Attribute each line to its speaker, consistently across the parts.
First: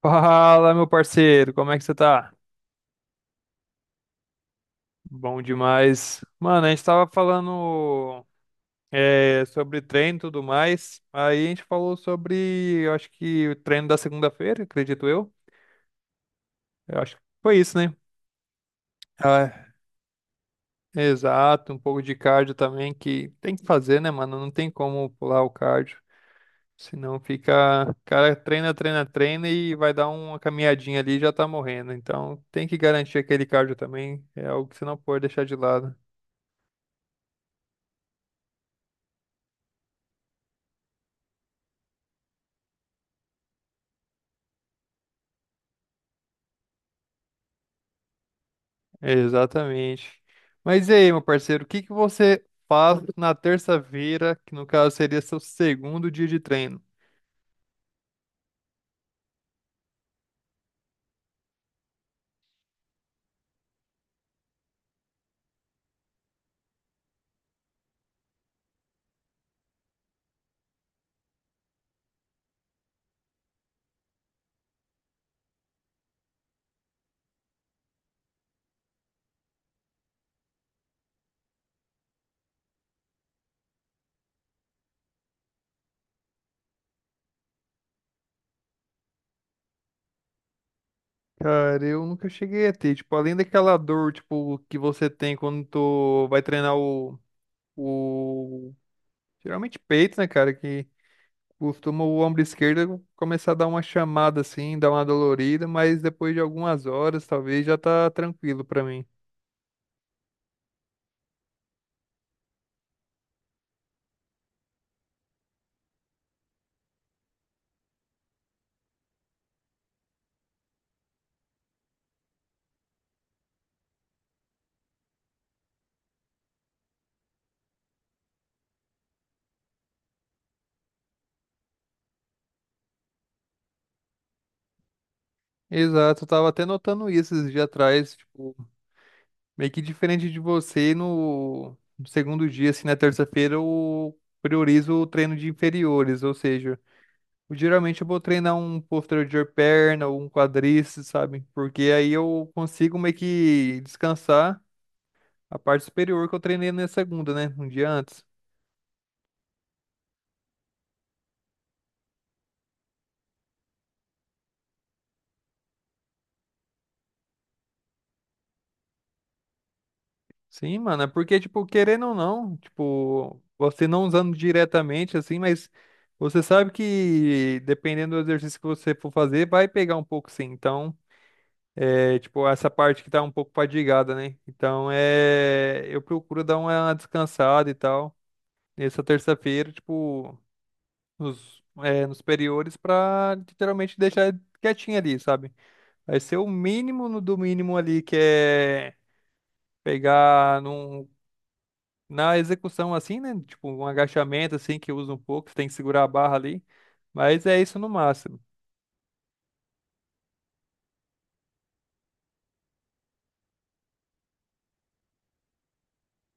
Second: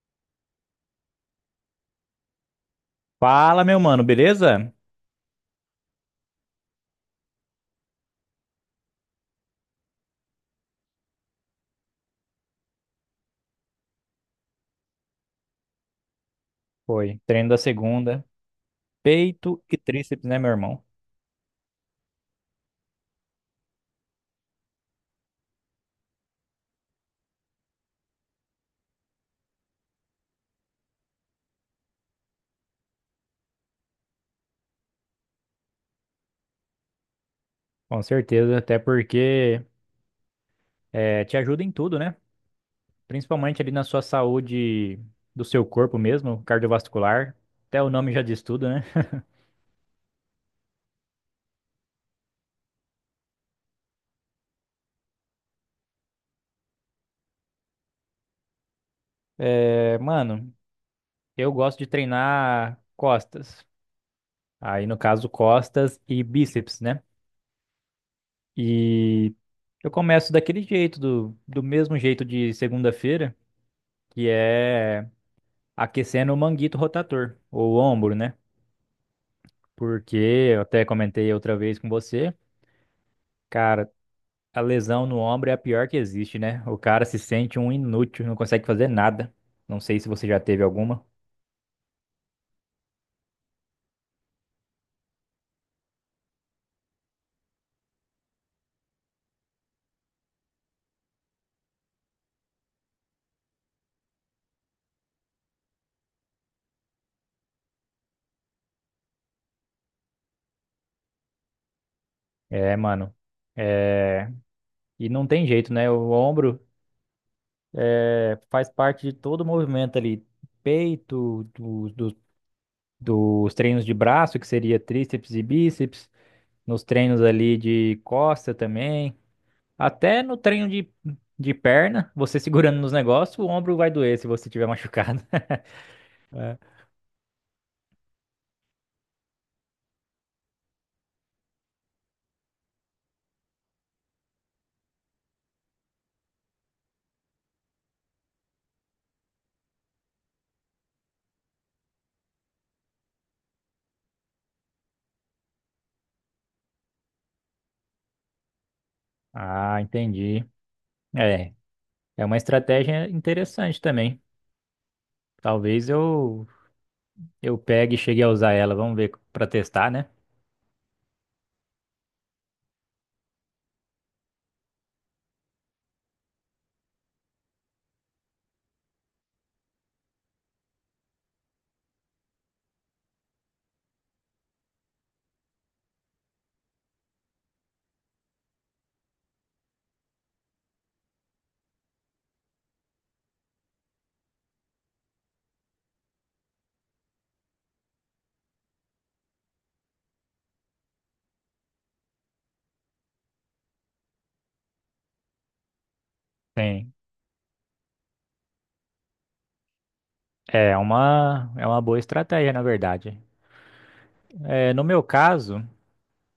Speaker 1: Fala, meu parceiro, como é que você tá?
Speaker 2: Fala, meu mano, beleza?
Speaker 1: Bom demais. Mano, a gente tava falando sobre treino e tudo mais. Aí a gente falou sobre, eu acho que o treino da segunda-feira, acredito eu. Eu acho
Speaker 2: Foi.
Speaker 1: que
Speaker 2: Treino
Speaker 1: foi
Speaker 2: da
Speaker 1: isso, né?
Speaker 2: segunda. Peito
Speaker 1: Ah,
Speaker 2: e tríceps, né, meu irmão?
Speaker 1: exato, um pouco de cardio também que tem que fazer, né, mano? Não tem como pular o cardio. Senão fica, cara, treina, treina, treina e vai dar uma caminhadinha ali e já tá morrendo. Então tem que garantir aquele cardio também. É algo que você não pode deixar de lado.
Speaker 2: Com certeza, até porque te ajuda em tudo, né? Principalmente ali na sua saúde do seu corpo mesmo, cardiovascular. Até o nome já diz tudo, né?
Speaker 1: Exatamente. Mas e aí, meu parceiro, o que que você faz na terça-feira, que no caso seria seu segundo dia de treino?
Speaker 2: É, mano, eu gosto de treinar costas. Aí, no caso, costas e bíceps, né? E eu começo daquele jeito, do mesmo jeito de segunda-feira, que é, aquecendo o manguito rotator, ou o ombro, né? Porque eu até comentei outra vez com você, cara, a lesão no ombro é a pior que existe, né? O cara se sente um inútil, não consegue fazer nada. Não sei se você já teve alguma.
Speaker 1: Cara, eu nunca cheguei a ter, tipo, além daquela dor, tipo, que você tem quando tu vai treinar o... Geralmente peito, né, cara, que costuma o ombro esquerdo começar a dar uma chamada assim, dar uma dolorida, mas depois de algumas horas, talvez, já tá tranquilo pra mim.
Speaker 2: É, mano. É... E não tem jeito, né? O ombro, é, faz parte de todo o movimento ali. Peito, dos treinos de braço, que seria tríceps e bíceps, nos treinos ali de costa também. Até no treino de perna, você segurando nos negócios, o ombro vai doer se você tiver machucado.
Speaker 1: Exato, eu tava
Speaker 2: É.
Speaker 1: até notando isso esses dias atrás, tipo, meio que diferente de você, no segundo dia, assim, na terça-feira, eu priorizo o treino de inferiores, ou seja, geralmente eu vou treinar um posterior de perna ou um quadríceps, sabe? Porque aí eu consigo meio que descansar a parte superior que eu treinei na segunda, né? Um dia antes.
Speaker 2: Ah, entendi. É, é uma estratégia interessante também. Talvez eu pegue e chegue a usar ela. Vamos ver para testar, né?
Speaker 1: Sim, mano, é porque, tipo, querendo ou não, tipo, você não usando diretamente, assim, mas você sabe que dependendo do exercício que você for fazer, vai pegar um pouco, sim. Então. É tipo essa parte que tá um pouco padigada, né? Então é. Eu procuro dar uma descansada e tal. Nessa terça-feira, tipo, nos superiores, pra literalmente deixar quietinho ali, sabe? Vai ser o mínimo no do mínimo ali, que é pegar num, na execução assim, né? Tipo, um agachamento assim que usa um pouco, você tem que segurar a barra ali.
Speaker 2: Sim.
Speaker 1: Mas é isso no máximo.
Speaker 2: É uma boa estratégia, na verdade. É, no meu caso,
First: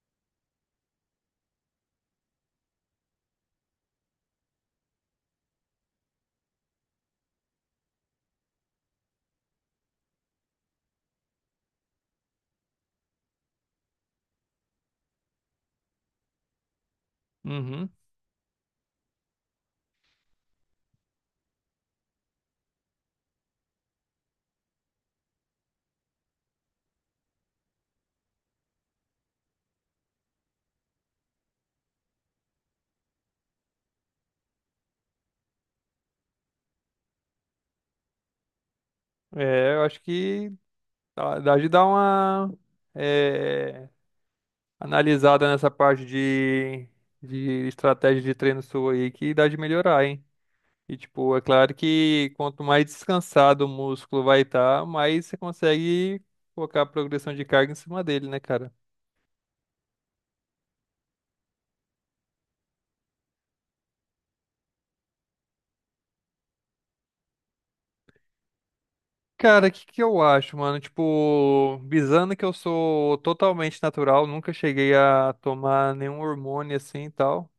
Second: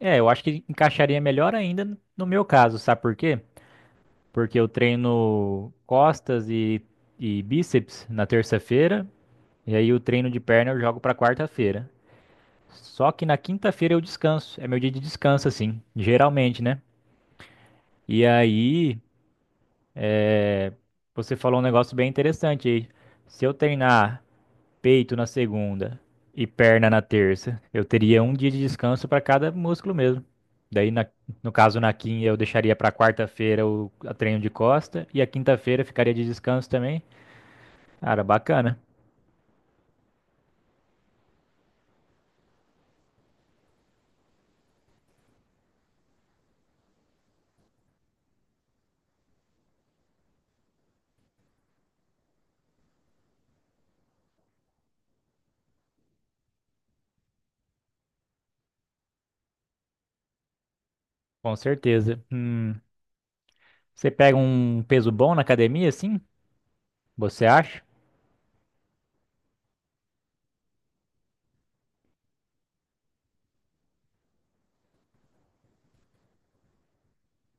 Speaker 2: é, eu acho que encaixaria melhor ainda no meu caso, sabe por quê? Porque eu treino e bíceps na terça-feira. E aí o treino de perna eu jogo pra quarta-feira. Só que na quinta-feira eu descanso. É meu dia de descanso, assim, geralmente, né?
Speaker 1: Uhum.
Speaker 2: E aí, você falou um negócio bem interessante aí. Se eu treinar peito na segunda e perna na terça, eu teria um dia de descanso para cada músculo mesmo. Daí, na- no caso, na quinta, eu deixaria para quarta-feira o a treino de costa e a quinta-feira ficaria de descanso também. Cara, bacana.
Speaker 1: É, eu acho que dá de dar uma. eh, analisada nessa parte de estratégia de treino sua aí que dá de melhorar, hein? E, tipo, é claro que quanto mais descansado o músculo vai estar, mais você consegue colocar a progressão de carga em cima dele, né, cara?
Speaker 2: Com certeza. Você pega um peso bom na academia, assim? Você acha?
Speaker 1: Cara, o que que eu acho, mano? Tipo, visando que eu sou totalmente natural, nunca cheguei a tomar nenhum hormônio assim e tal.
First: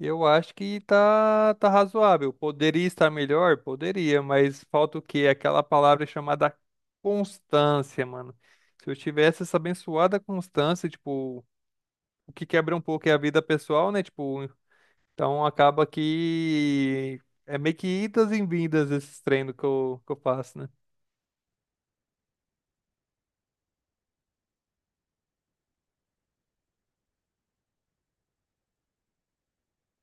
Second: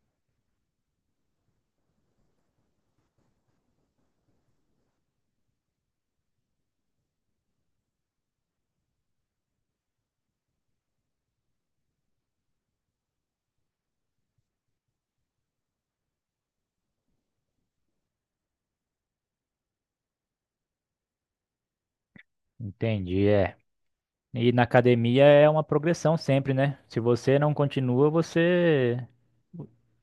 Speaker 1: Eu acho que tá razoável. Poderia estar melhor? Poderia, mas falta o quê? Aquela palavra chamada constância, mano. Se eu tivesse essa abençoada constância, tipo, o que quebra um pouco é a vida pessoal, né? Tipo, então acaba que é meio que idas e vindas esses treinos que eu faço, né?
Speaker 2: Entendi, é. E na academia é uma progressão sempre, né? Se você não continua, você.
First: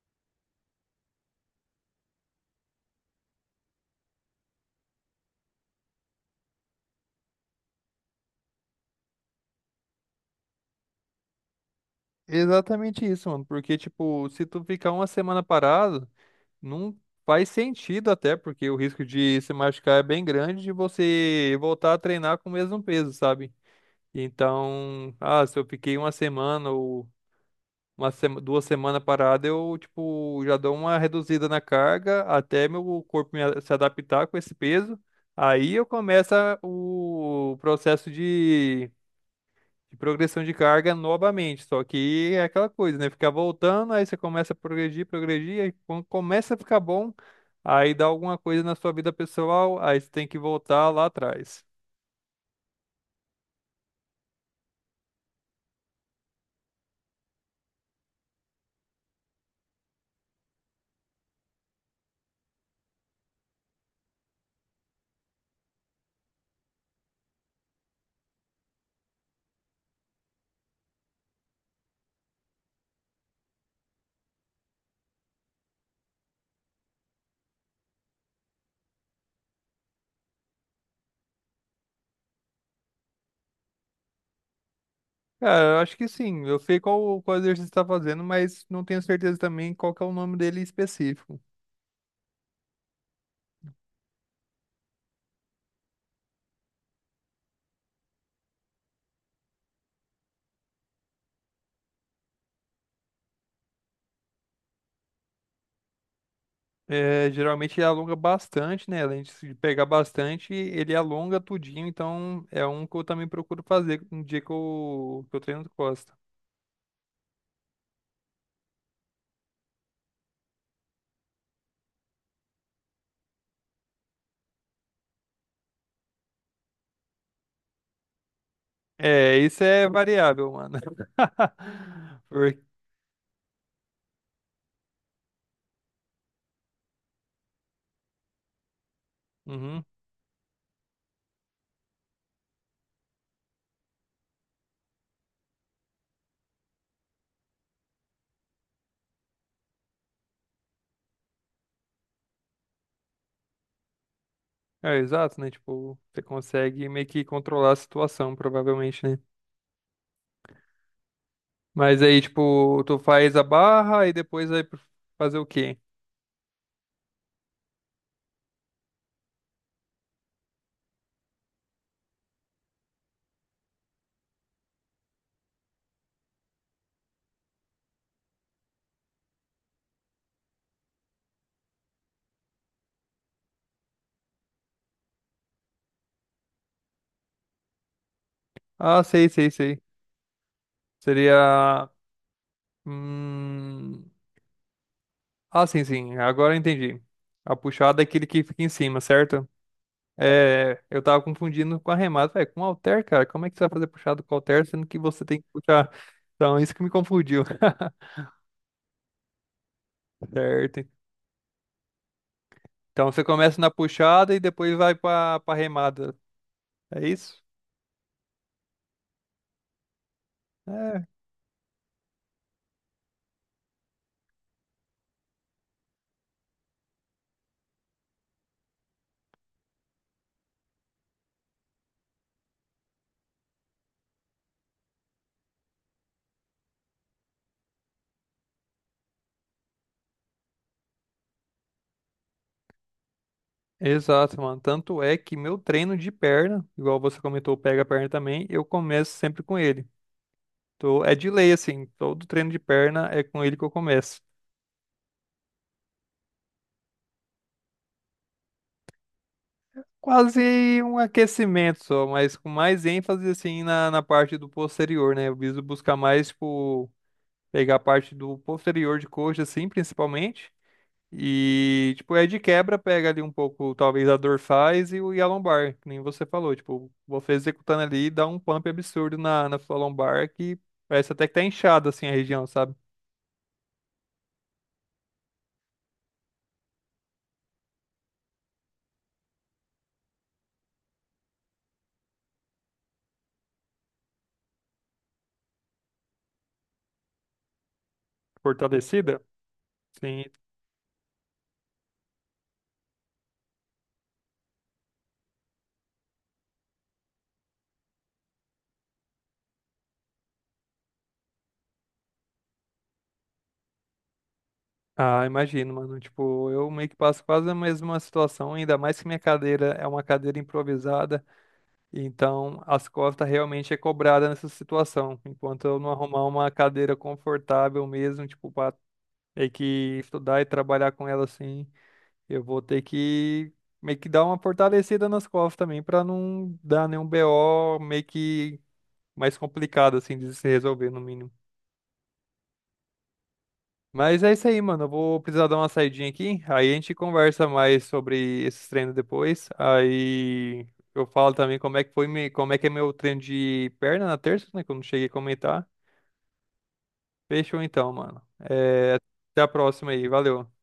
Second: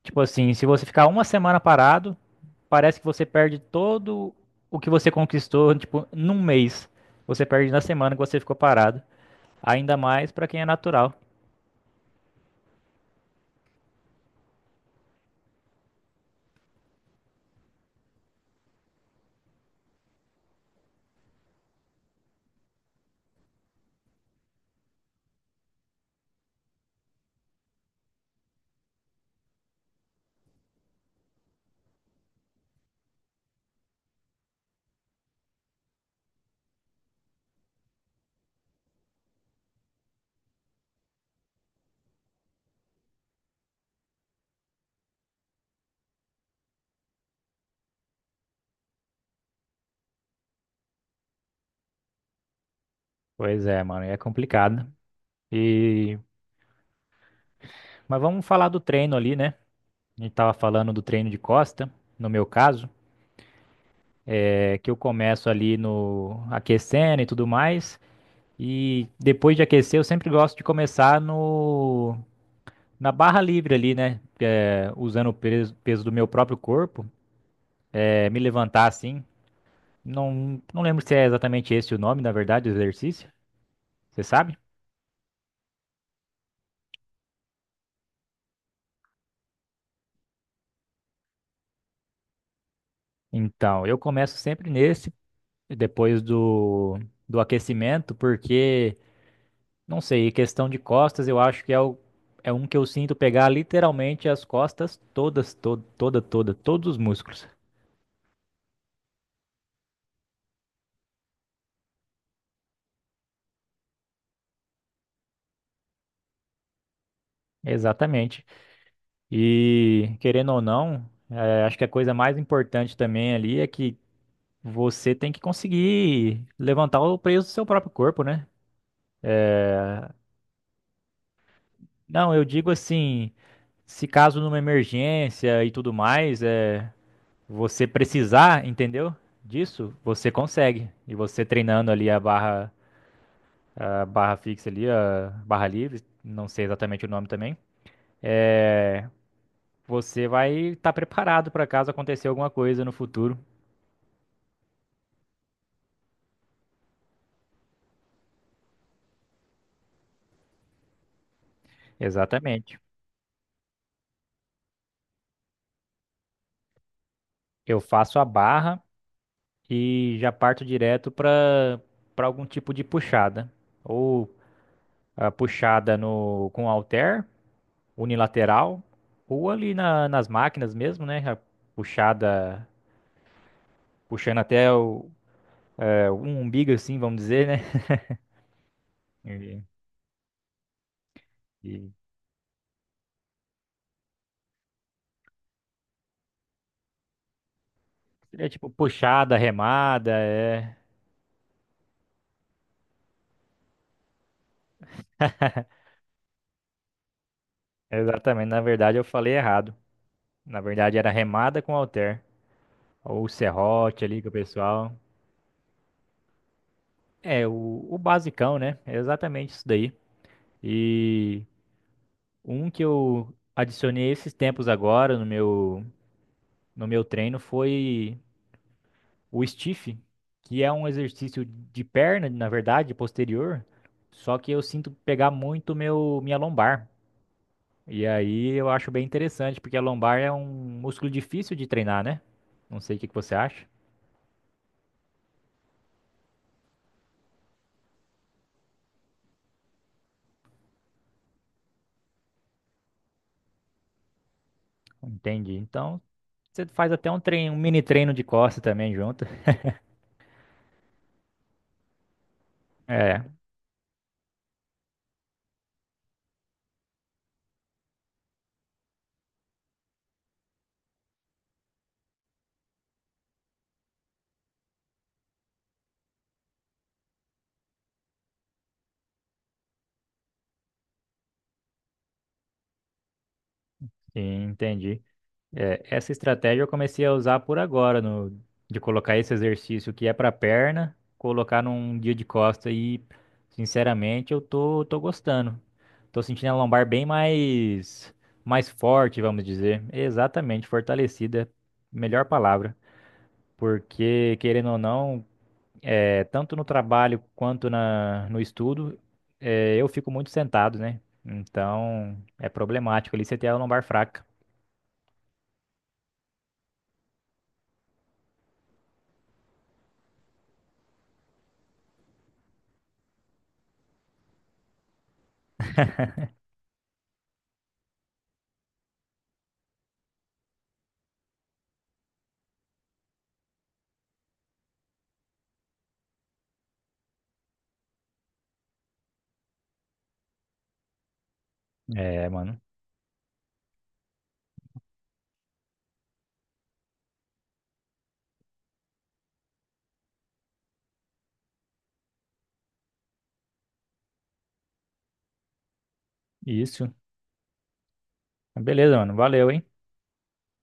Speaker 2: Tipo assim, se você ficar uma semana parado, parece que você perde todo o que você conquistou, tipo, num mês. Você perde na semana que você ficou parado. Ainda mais pra quem é natural.
Speaker 1: Exatamente isso, mano. Porque, tipo, se tu ficar uma semana parado. Não faz sentido até, porque o risco de se machucar é bem grande de você voltar a treinar com o mesmo peso, sabe? Então, ah, se eu fiquei uma semana ou duas semanas parada, eu, tipo, já dou uma reduzida na carga até meu corpo se adaptar com esse peso. Aí eu começo o processo de progressão de carga novamente. Só que é aquela coisa, né? Ficar voltando, aí você começa a progredir, progredir, aí quando começa a ficar bom, aí dá alguma coisa na sua vida pessoal, aí você tem que voltar lá atrás.
Speaker 2: Pois é, mano, é complicado. E mas vamos falar do treino ali, né? A gente tava falando do treino de costa, no meu caso, é que eu começo ali no aquecendo e tudo mais. E depois de aquecer, eu sempre gosto de começar no, na barra livre ali, né? É, usando o peso, peso do meu próprio corpo, é, me levantar assim. Não lembro se é exatamente esse o nome, na verdade, do exercício. Você sabe?
Speaker 1: Cara, eu acho que sim. Eu sei qual exercício você está fazendo, mas não tenho certeza também qual que é o nome dele específico.
Speaker 2: Então, eu começo sempre nesse, depois do aquecimento, porque, não sei, questão de costas, eu acho que é, o, é um que eu sinto pegar literalmente as costas todas, todos os
Speaker 1: É,
Speaker 2: músculos.
Speaker 1: geralmente ele alonga bastante, né? Além de pegar bastante, ele alonga tudinho. Então é um que eu também procuro fazer no dia que eu treino costa.
Speaker 2: Exatamente. E querendo ou não, acho que a coisa mais importante também ali é que você tem que conseguir levantar o peso do seu próprio corpo, né?
Speaker 1: É, isso é variável, mano.
Speaker 2: Não, eu
Speaker 1: Porque...
Speaker 2: digo assim, se caso numa emergência e tudo mais, é, você precisar, entendeu?
Speaker 1: Uhum.
Speaker 2: Disso, você consegue. E você treinando ali a barra fixa ali, a barra livre, não sei exatamente o nome também, é, você vai estar preparado para caso acontecer alguma coisa no futuro.
Speaker 1: É, exato, né? Tipo, você consegue meio que controlar a situação, provavelmente, né? Mas aí,
Speaker 2: Exatamente.
Speaker 1: tipo, tu faz a barra e depois vai fazer o quê?
Speaker 2: Eu faço a barra e já parto direto para algum tipo de puxada. Ou a puxada no com halter, unilateral, ou nas máquinas mesmo, né? A puxada puxando até o, é, um umbigo, assim, vamos dizer, né?
Speaker 1: Ah, sei, sei,
Speaker 2: E,
Speaker 1: sei. Seria.
Speaker 2: e
Speaker 1: Hum... Ah, sim, sim. Agora eu entendi. A puxada é aquele que
Speaker 2: seria
Speaker 1: fica em
Speaker 2: tipo
Speaker 1: cima,
Speaker 2: puxada,
Speaker 1: certo?
Speaker 2: remada, é.
Speaker 1: É, eu tava confundindo com arremate, velho. Com halter, cara, como é que você vai fazer puxado com halter, sendo que você tem que puxar? Então, isso que me confundiu.
Speaker 2: Exatamente. Na verdade, eu falei errado. Na
Speaker 1: Certo,
Speaker 2: verdade, era remada com halter.
Speaker 1: então você
Speaker 2: Ou
Speaker 1: começa na
Speaker 2: serrote ali com o
Speaker 1: puxada e depois
Speaker 2: pessoal.
Speaker 1: vai pra remada. É isso?
Speaker 2: É, o basicão, né? É exatamente isso daí.
Speaker 1: É,
Speaker 2: E um que eu adicionei esses tempos agora no no meu treino foi o stiff, que é um exercício de perna, na verdade, posterior, só que eu sinto pegar muito minha lombar. E aí eu acho bem interessante, porque a lombar é um músculo difícil de treinar, né? Não sei o que que você acha.
Speaker 1: exato, mano. Tanto é que meu treino de perna, igual você comentou, pega a perna também, eu começo sempre com ele. Tô, é de lei, assim, todo treino de perna é com ele que eu começo.
Speaker 2: Entendi. Então, você faz até um treino, um mini treino de costas também junto.
Speaker 1: Quase um aquecimento só, mas com mais
Speaker 2: É,
Speaker 1: ênfase, assim, na parte do posterior, né? Eu viso buscar mais, tipo, pegar a parte do posterior de coxa, assim, principalmente. E, tipo, é de quebra, pega ali um pouco, talvez, a dorsais e a lombar, que nem você falou. Tipo, você executando ali, dá um pump absurdo na sua lombar, que parece até que tá inchada, assim, a região, sabe?
Speaker 2: sim, entendi. É, essa estratégia eu comecei a usar por agora, no, de colocar esse exercício que é para perna, colocar num dia de costa e, sinceramente, tô gostando. Tô sentindo a lombar bem mais, mais
Speaker 1: Fortalecida.
Speaker 2: forte, vamos dizer.
Speaker 1: Sim.
Speaker 2: Exatamente, fortalecida, melhor palavra. Porque, querendo ou não, é, tanto no trabalho quanto no estudo, é, eu fico muito sentado, né? Então, é problemático ali você ter a lombar fraca.
Speaker 1: Ah, imagino, mano. Tipo, eu meio que passo quase a mesma situação, ainda mais que minha cadeira é uma cadeira improvisada, então as costas realmente é cobrada nessa situação. Enquanto eu não arrumar uma cadeira confortável mesmo, tipo, pra ter que estudar e trabalhar com ela assim. Eu vou ter que meio que dar uma fortalecida nas costas também pra não dar nenhum BO meio que mais complicado assim de se resolver no mínimo.
Speaker 2: É, mano.
Speaker 1: Mas é isso aí, mano. Eu vou precisar dar uma saidinha aqui. Aí a gente conversa mais sobre esses treinos depois. Aí eu falo também como é que foi, como é que é meu treino de perna na terça, né? Que eu não cheguei a comentar.
Speaker 2: Isso.
Speaker 1: Fechou então, mano. É,
Speaker 2: Beleza, mano.
Speaker 1: até a
Speaker 2: Valeu, hein?
Speaker 1: próxima aí. Valeu.